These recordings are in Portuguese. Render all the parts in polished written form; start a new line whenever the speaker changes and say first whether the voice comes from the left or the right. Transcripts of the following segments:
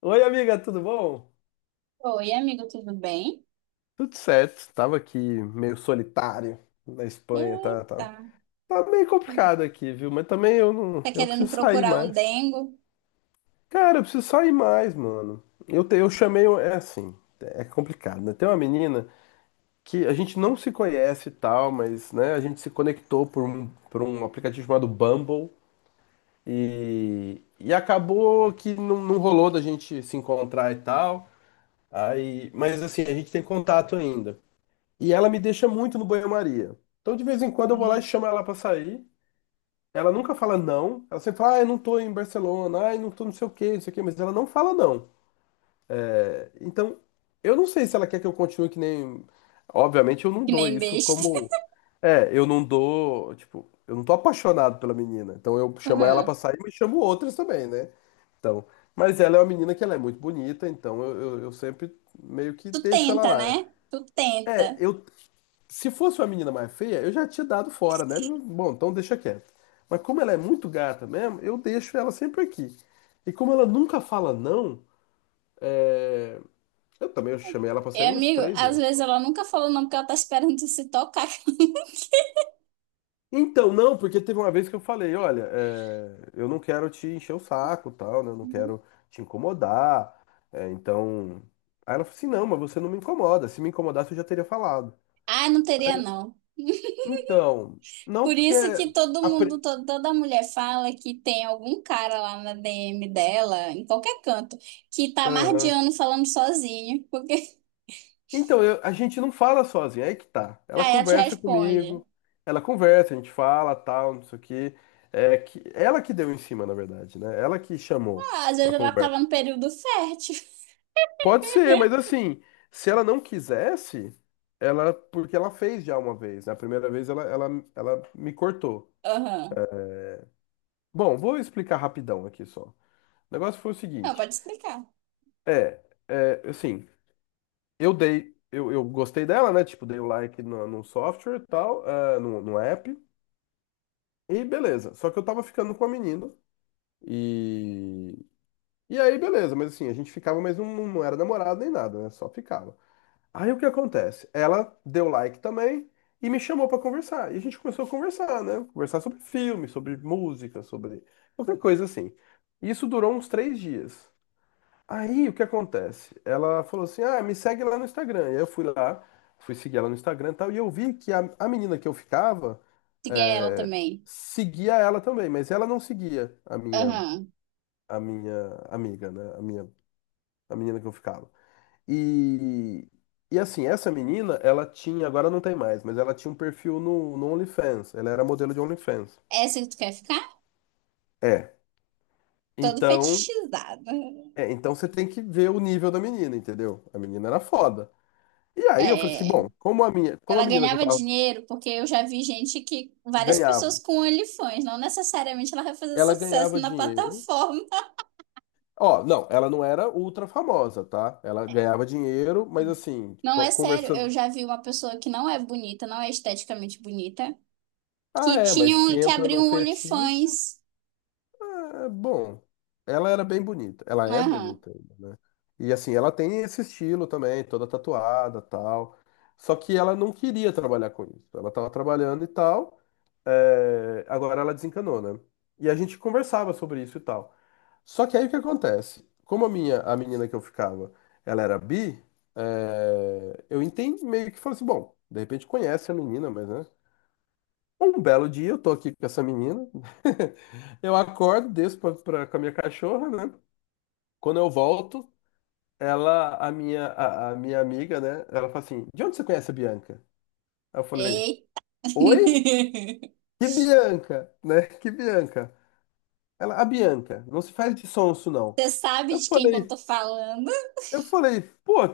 left: Oi, amiga, tudo bom?
right: Oi, amigo, tudo bem?
left: Tudo certo, tava aqui meio solitário na Espanha,
right: Eita,
left: tá meio complicado aqui, viu? Mas também eu não,
right: tá
left: eu
right: querendo
left: preciso sair
right: procurar um
left: mais.
right: dengo?
left: Cara, eu preciso sair mais, mano. Eu chamei, é assim, é complicado, né? Tem uma menina que a gente não se conhece e tal, mas, né, a gente se conectou por um aplicativo chamado Bumble e acabou que não rolou da gente se encontrar e tal. Aí, mas assim, a gente tem contato ainda. E ela me deixa muito no banho-maria. Então, de vez em quando, eu vou lá e chamo ela pra sair. Ela nunca fala não. Ela sempre fala, ah, eu não tô em Barcelona, ai, não tô não sei o quê, não sei o quê, mas ela não fala não. É, então, eu não sei se ela quer que eu continue que nem. Obviamente, eu não
right: Que
left: dou
right: nem
left: isso
right: besta.
left: como. É, eu não dou. Tipo, eu não tô apaixonado pela menina. Então, eu chamo ela
right: Aham.
left: pra sair, mas chamo outras também, né? Então, mas ela é uma menina que ela é muito bonita, então eu sempre meio que
right: Tu
left: deixo ela
right: tenta, né?
left: lá.
right: Tu tenta.
left: É, eu, se fosse uma menina mais feia, eu já tinha dado fora, né? Bom, então deixa quieto. Mas como ela é muito gata mesmo, eu deixo ela sempre aqui. E como ela nunca fala não, é, eu também chamei ela pra
right: E,
left: sair umas
right: amigo,
left: três
right: às
left: vezes.
right: vezes
left: Só.
right: ela nunca falou não porque ela tá esperando tu se tocar.
left: Então, não, porque teve uma vez que eu falei, olha, é, eu não quero te encher o saco, tal, né? Eu não
right: Uhum.
left: quero te incomodar. É, então. Aí ela falou assim, não, mas você não me incomoda. Se me incomodasse, eu já teria falado.
right: Ah, não teria não.
left: Então, não
right: Por
left: porque.
right: isso que todo
left: a
right: mundo,
left: pri-
right: toda mulher fala que tem algum cara lá na DM dela, em qualquer canto, que tá
left: Aham.
right: mardeando falando sozinho, porque
left: Então, a gente não fala sozinho, é aí que tá. Ela
right: aí ela te
left: conversa
right: responde.
left: comigo, ela conversa, a gente fala, tal, não sei o quê. É que ela que deu em cima, na verdade, né? Ela que chamou
right: Ah, às vezes
left: pra
right: ela
left: conversa.
right: tava no período fértil.
left: Pode ser, mas assim, se ela não quisesse, ela, porque ela fez já uma vez, né? A primeira vez ela me cortou.
right: Aham.
left: Bom, vou explicar rapidão aqui só. O negócio foi o
right: Não,
left: seguinte,
right: pode explicar.
left: é, é assim, eu gostei dela, né? Tipo, dei o like no software e tal, ah, no app. E beleza. Só que eu tava ficando com a menina. E. E aí, beleza. Mas assim, a gente ficava, mas não era namorado nem nada, né? Só ficava. Aí o que acontece? Ela deu like também e me chamou pra conversar. E a gente começou a conversar, né? Conversar sobre filme, sobre música, sobre qualquer coisa assim. Isso durou uns 3 dias. Aí o que acontece? Ela falou assim: ah, me segue lá no Instagram. E aí eu fui lá, fui seguir ela no Instagram e tal. E eu vi que a menina que eu ficava
right: Siga ela
left: é,
right: também.
left: seguia ela também, mas ela não seguia
right: Aham.
left: a minha amiga, né? A minha, a menina que eu ficava. E, e assim, essa menina, ela tinha, agora não tem mais, mas ela tinha um perfil no OnlyFans. Ela era modelo de OnlyFans.
right: Essa que tu quer ficar?
left: É.
right: Todo
left: Então,
right: fetichizada.
left: é, então você tem que ver o nível da menina, entendeu? A menina era foda. E aí eu falei assim,
right: É.
left: bom, como a minha, como a
right: Ela
left: menina que eu
right: ganhava
left: tava
right: dinheiro porque eu já vi gente que. Várias
left: ganhava,
right: pessoas com OnlyFans. Não necessariamente ela vai fazer
left: ela
right: sucesso
left: ganhava
right: na
left: dinheiro.
right: plataforma.
left: Ó, não, ela não era ultra famosa, tá? Ela ganhava dinheiro, mas assim,
right: Não, é sério. Eu
left: conversando.
right: já vi uma pessoa que não é bonita, não é esteticamente bonita,
left: Ah,
right: que
left: é, mas
right: tinha
left: se
right: um, que
left: entra
right: abriu
left: num
right: um
left: fetiche,
right: OnlyFans.
left: é bom. Ela era bem bonita. Ela é
right: Aham.
left: bonita ainda, né? E assim, ela tem esse estilo também, toda tatuada, tal. Só que ela não queria trabalhar com isso. Ela tava trabalhando e tal. É, agora ela desencanou, né? E a gente conversava sobre isso e tal. Só que aí o que acontece? Como a minha, a menina que eu ficava, ela era bi, é, eu entendi meio que falei assim, bom, de repente conhece a menina, mas né? Um belo dia eu tô aqui com essa menina, eu acordo, desço com a minha cachorra, né? Quando eu volto, ela, a minha, a minha amiga, né? Ela fala assim, de onde você conhece a Bianca? Aí eu falei,
right: Ei.
left: oi? Que Bianca, né? Que Bianca? Ela, a Bianca, não se faz de sonso, não.
right: Você sabe
left: Eu
right: de quem que eu tô
left: falei,
right: falando?
left: eu falei, pô.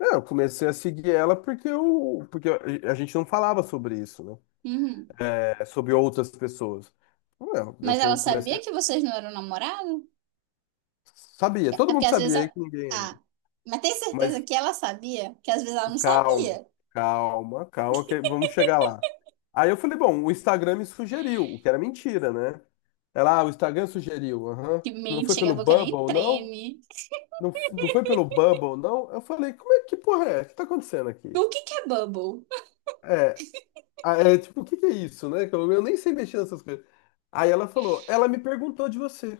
left: É, eu comecei a seguir ela porque, eu, porque a gente não falava sobre isso, né?
right: Uhum.
left: É, sobre outras pessoas. Eu, eu
right: Mas ela
left: com-
right: sabia
left: comecei.
right: que vocês não eram namorados?
left: Sabia, todo
right: É porque
left: mundo
right: às vezes.
left: sabia aí que ninguém era.
right: Ah, mas tem certeza
left: Mas
right: que ela sabia? Que às vezes ela não
left: calma,
right: sabia.
left: calma, calma, que vamos chegar lá. Aí eu falei, bom, o Instagram me sugeriu, o que era mentira, né? Ela, ah, o Instagram sugeriu, aham.
right: Que
left: Não
right: mente,
left: foi
right: chega
left: pelo
right: a boca nem
left: Bubble, não?
right: treme.
left: Não, não foi pelo Bubble, não? Eu falei, como é que porra é? O que tá acontecendo aqui?
right: O que que é bubble?
left: Ah, é tipo, o que que é isso, né? Que eu nem sei mexer nessas coisas. Aí ela falou, ela me perguntou de você.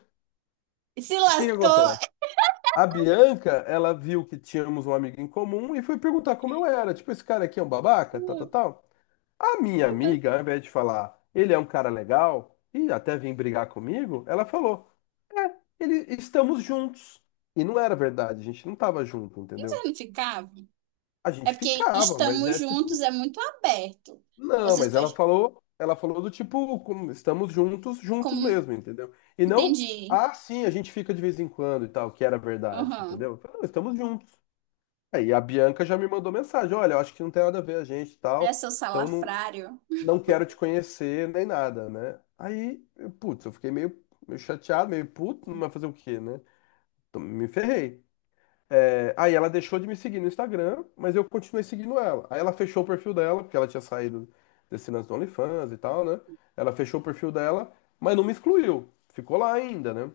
right: Se
left: O que que
right: lascou.
left: acontece? A Bianca, ela viu que tínhamos um amigo em comum e foi perguntar como eu era. Tipo, esse cara aqui é um babaca, tal, tal, tal. A minha amiga, ao invés de falar, ele é um cara legal e até vem brigar comigo, ela falou, é, ele, estamos juntos. E não era verdade, a gente não tava junto,
right: Vocês
left: entendeu?
right: não ficavam?
left: A
right: É
left: gente
right: porque
left: ficava, mas
right: estamos
left: é
right: juntos
left: tipo.
right: é muito aberto.
left: Não,
right: Vocês
left: mas
right: podem.
left: ela falou do tipo, como estamos juntos, juntos
right: Como...
left: mesmo, entendeu? E não,
right: Entendi.
left: ah, sim, a gente fica de vez em quando e tal, que era verdade,
right: Aham.
left: entendeu? Eu falei, não, estamos juntos. Aí a Bianca já me mandou mensagem, olha, eu acho que não tem nada a ver a gente e
right: Olha
left: tal,
right: seu
left: então não,
right: salafrário.
left: não quero te conhecer nem nada, né? Aí, eu, putz, eu fiquei meio, meio chateado, meio puto, não vai fazer o quê, né? Então, me ferrei. É, aí ela deixou de me seguir no Instagram, mas eu continuei seguindo ela. Aí ela fechou o perfil dela, porque ela tinha saído desse lance do OnlyFans e tal, né? Ela fechou o perfil dela, mas não me excluiu. Ficou lá ainda, né?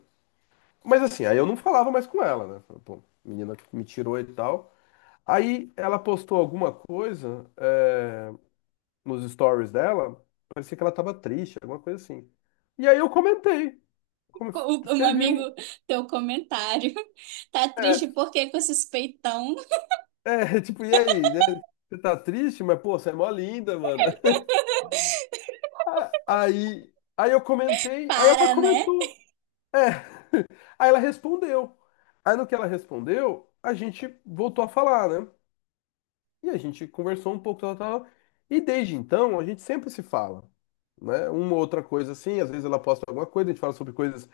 left: Mas assim, aí eu não falava mais com ela, né? Falei, pô, menina me tirou e tal. Aí ela postou alguma coisa, é, nos stories dela, parecia que ela tava triste, alguma coisa assim. E aí eu comentei, como-
right: Um
left: escrevi
right: amigo,
left: um.
right: teu comentário. Tá triste
left: É,
right: porque com esses peitão.
left: é, tipo, e aí, né? Você tá triste, mas pô, você é mó linda, mano. Ah, aí, aí eu comentei, aí ela
right: Para, né?
left: comentou. É. Aí ela respondeu. Aí no que ela respondeu, a gente voltou a falar, né? E a gente conversou um pouco, tal, tal. E desde então, a gente sempre se fala, né? Uma ou outra coisa assim, às vezes ela posta alguma coisa, a gente fala sobre coisas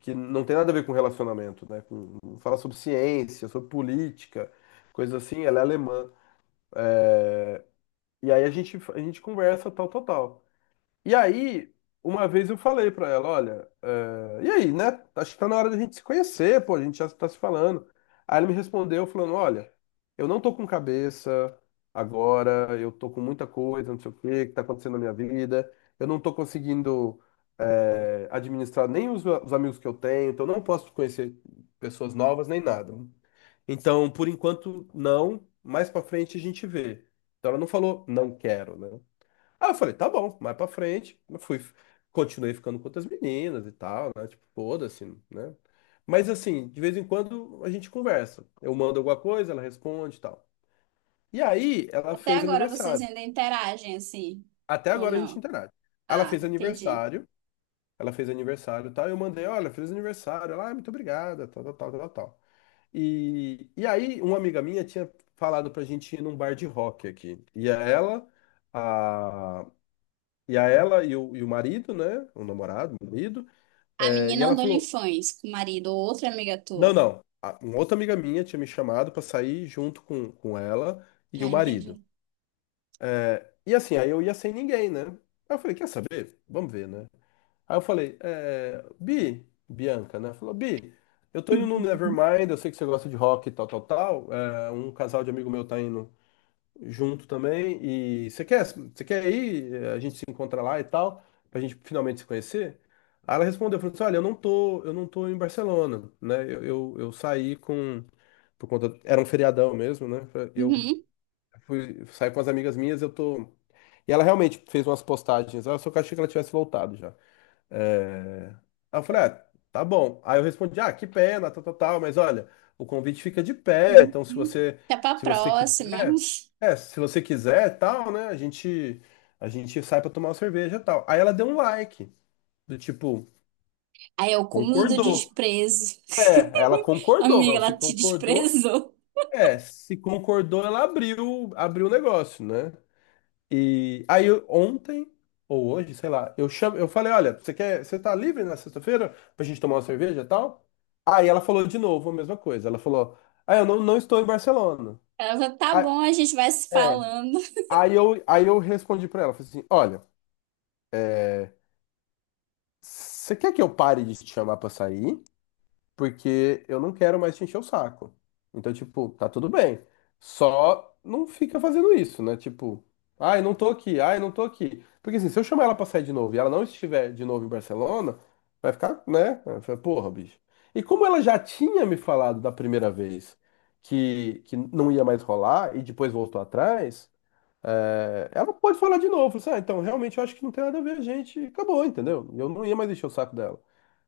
left: que não tem nada a ver com relacionamento, né? Fala sobre ciência, sobre política, coisa assim, ela é alemã. E aí a gente conversa, tal, tal, tal. E aí, uma vez eu falei pra ela, olha, eh, e aí, né? Acho que tá na hora da gente se conhecer, pô, a gente já tá se falando. Aí ela me respondeu falando, olha, eu não tô com cabeça agora, eu tô com muita coisa, não sei o que, que tá acontecendo na minha vida, eu não tô conseguindo, administrar nem os, os amigos que eu tenho, então eu não posso conhecer pessoas novas nem nada. Então, por enquanto, não. Mais pra frente a gente vê. Então ela não falou, não quero, né? Ah, eu falei, tá bom, mais pra frente. Eu fui, continuei ficando com outras meninas e tal, né? Tipo, foda-se, né? Mas assim, de vez em quando a gente conversa. Eu mando alguma coisa, ela responde e tal. E aí, ela
right: Até
left: fez
right: agora vocês
left: aniversário.
right: ainda interagem assim,
left: Até
right: ou
left: agora a gente
right: não?
left: interage. Ela
right: Ah,
left: fez
right: entendi.
left: aniversário, ela fez aniversário e tal. Eu mandei, olha, fez aniversário. Ela, ah, muito obrigada, tal, tal, tal, tal, tal. E aí, uma amiga minha tinha falado pra gente ir num bar de rock aqui. E a ela, a, e a ela e o marido, né? O namorado, o marido.
right: A
left: É, e
right: menina
left: ela
right: andou em
left: falou:
right: fãs com o marido ou outra amiga
left: não,
right: tua.
left: não. Uma outra amiga minha tinha me chamado pra sair junto com ela e
right: Tá,
left: o marido.
right: entendi.
left: E assim, aí eu ia sem ninguém, né? Aí eu falei: quer saber? Vamos ver, né? Aí eu falei: é, Bi, Bianca, né? Falou: Bi. Eu tô indo no Nevermind, eu sei que você gosta de rock e tal, tal, tal. É, um casal de amigo meu tá indo junto também. E você quer ir? A gente se encontra lá e tal, pra gente finalmente se conhecer. Aí ela respondeu, falou assim, olha, eu não tô em Barcelona, né? Eu saí com, por conta, era um feriadão mesmo, né? Eu
right: Uhum,
left: fui, saí com as amigas minhas, eu tô... E ela realmente fez umas postagens, "Ah, eu só que eu achei que ela tivesse voltado já. É, Aí eu falei, ah, tá bom. Aí eu respondi, ah, que pena, tal, tal, tal, mas olha, o convite fica de pé, então
right: uhum. Até pra
left: se você
right: próxima.
left: quiser, se você quiser, tal, né, a gente sai pra tomar uma cerveja, tal. Aí ela deu um like, do tipo,
right: Aí é o cúmulo do
left: concordou.
right: desprezo.
left: É, ela concordou,
right: Amiga,
left: mas se
right: ela te
left: concordou,
right: desprezou.
left: se concordou, ela abriu o negócio, né? E ontem ou hoje, sei lá, eu chamo, eu falei, olha, você tá livre na sexta-feira pra gente tomar uma cerveja e tal? Aí ela falou de novo a mesma coisa. Ela falou: "Ah, eu não, não estou em Barcelona".
right: Ela falou, tá
left: Aí,
right: bom, a gente vai se
left: É.
right: falando.
left: aí eu respondi pra ela, falei assim: "Olha, é, você quer que eu pare de te chamar pra sair? Porque eu não quero mais te encher o saco. Então, tipo, tá tudo bem. Só não fica fazendo isso, né? Tipo, ai, não tô aqui, ai, não tô aqui. Porque assim, se eu chamar ela pra sair de novo e ela não estiver de novo em Barcelona, vai ficar, né? Vai ficar, porra, bicho. E como ela já tinha me falado da primeira vez que não ia mais rolar e depois voltou atrás, é, ela pode falar de novo. Assim, ah, então, realmente eu acho que não tem nada a ver a gente. Acabou, entendeu? Eu não ia mais encher o saco dela.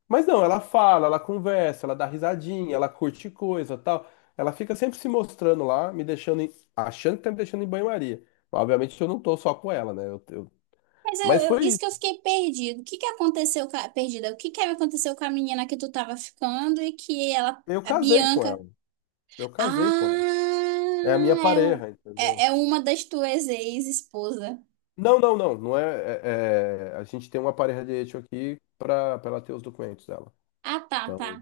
left: Mas não, ela fala, ela conversa, ela dá risadinha, ela curte coisa, tal. Ela fica sempre se mostrando lá, me deixando, achando que tá me deixando em banho-maria. Obviamente eu não tô só com ela, né?
right: Mas eu,
left: Mas
right: eu-
left: foi
right: isso que eu
left: isso.
right: fiquei perdido. O que que aconteceu com a, perdida? O que que aconteceu com a menina que tu tava ficando e que ela,
left: Eu
right: a
left: casei com
right: Bianca?
left: ela. Eu casei com ela.
right: Ah,
left: É a minha
right: é,
left: pareja, entendeu?
right: é, é uma das tuas ex-esposa.
left: Não, não, não. A gente tem uma pareja de hecho aqui pra ela ter os documentos dela.
right: Ah, tá, tá.
left: Então.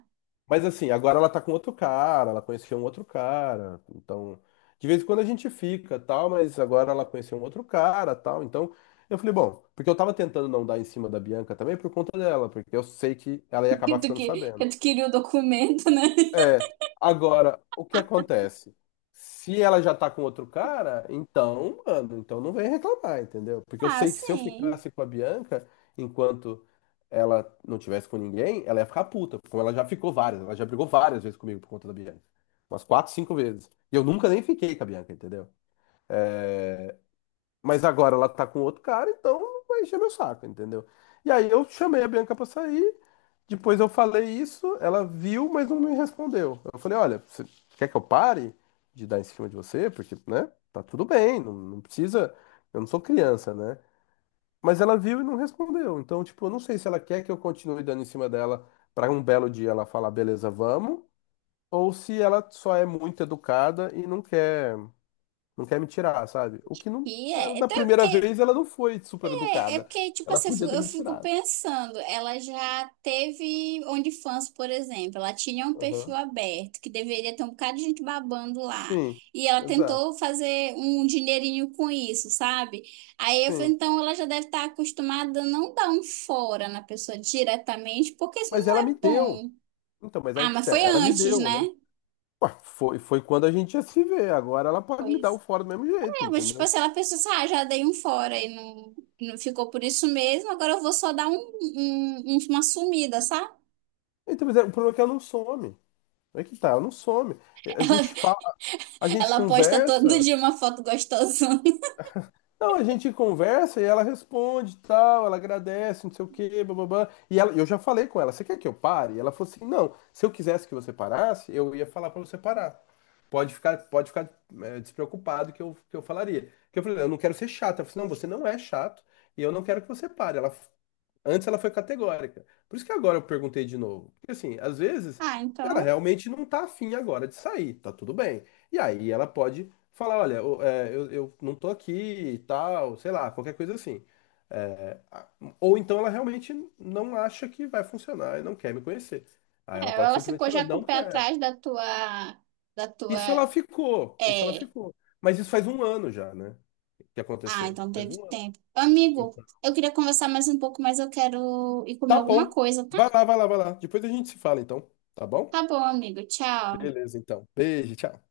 left: Mas assim, agora ela tá com outro cara, ela conheceu um outro cara, então de vez em quando a gente fica, tal, mas agora ela conheceu um outro cara, tal, então eu falei, bom, porque eu tava tentando não dar em cima da Bianca também por conta dela, porque eu sei que ela ia acabar ficando sabendo.
right: Que tu queria o documento, né?
left: É, agora, o que acontece? Se ela já tá com outro cara, então, mano, então não vem reclamar, entendeu? Porque eu
right: Ah,
left: sei que se eu
right: sim.
left: ficasse com a Bianca enquanto ela não tivesse com ninguém, ela ia ficar puta, como ela já ficou várias, ela já brigou várias vezes comigo por conta da Bianca. Umas quatro, cinco vezes. E eu nunca nem fiquei com a Bianca, entendeu? Mas agora ela tá com outro cara, então vai encher meu saco, entendeu? E aí eu chamei a Bianca pra sair, depois eu falei isso, ela viu, mas não me respondeu. Eu falei, olha, você quer que eu pare de dar em cima de você? Porque, né, tá tudo bem, não precisa, eu não sou criança, né? Mas ela viu e não respondeu. Então, tipo, eu não sei se ela quer que eu continue dando em cima dela para um belo dia ela falar, beleza, vamos, ou se ela só é muito educada e não quer me tirar, sabe? O que não,
right: E
left: ela,
right: é.
left: da
right: Então,
left: primeira
right: que
left: vez ela não foi super
right: é, é
left: educada.
right: porque, tipo
left: Ela
right: assim,
left: podia ter
right: eu
left: me
right: fico
left: tirado.
right: pensando, ela já teve OnlyFans, por exemplo, ela tinha um perfil
left: Aham.
right: aberto, que deveria ter um bocado de gente babando lá,
left: Sim,
right: e ela
left: exato.
right: tentou fazer um dinheirinho com isso, sabe? Aí eu falei,
left: Sim.
right: então ela já deve estar acostumada a não dar um fora na pessoa diretamente, porque isso
left: Mas
right: não
left: ela
right: é
left: me deu.
right: bom.
left: Então, mas aí
right: Ah,
left: que
right: mas
left: tá,
right: foi
left: ela me
right: antes,
left: deu,
right: né?
left: né? Ué, foi, foi quando a gente ia se ver. Agora ela pode me dar o
right: Pois.
left: fora do mesmo jeito,
right: É, mas tipo
left: entendeu?
right: assim, ela pensou assim, ah, já dei um fora e não, não ficou por isso mesmo, agora eu vou só dar um, uma sumida, sabe?
left: Então, mas o problema é que ela não some. É que tá, não some. A gente fala, a gente
right: Ela posta todo
left: conversa.
right: dia uma foto gostosona.
left: Não, a gente conversa e ela responde, tal, ela agradece, não sei o quê, bababá. E ela, eu já falei com ela, você quer que eu pare? E ela falou assim, não, se eu quisesse que você parasse, eu ia falar pra você parar. Pode ficar despreocupado que eu falaria. Porque eu falei, eu não quero ser chato. Ela falou, assim, não, você não é chato e eu não quero que você pare. Ela, antes ela foi categórica. Por isso que agora eu perguntei de novo. Porque assim, às vezes
right: Ah,
left: ela
right: então,
left: realmente não tá afim agora de sair, tá tudo bem. E aí ela pode falar, olha, eu não tô aqui e tal, sei lá, qualquer coisa assim. É, a- ou então ela realmente não acha que vai funcionar e não quer me conhecer. Aí
right: é,
left: ela pode
right: ela
left: simplesmente
right: ficou
left: falar,
right: já com o
left: não
right: pé
left: quero.
right: atrás da
left: Isso ela
right: tua,
left: ficou, isso ela
right: é.
left: ficou. Mas isso faz 1 ano já, né? Que
right: Ah,
left: aconteceu.
right: então
left: Faz
right: teve
left: um ano.
right: tempo. Amigo,
left: Então,
right: eu queria conversar mais um pouco, mas eu quero ir comer
left: tá
right: alguma
left: bom.
right: coisa, tá?
left: Vai lá, vai lá, vai lá. Depois a gente se fala, então. Tá bom?
right: Tá bom, amigo. Tchau.
left: Beleza, então. Beijo, tchau.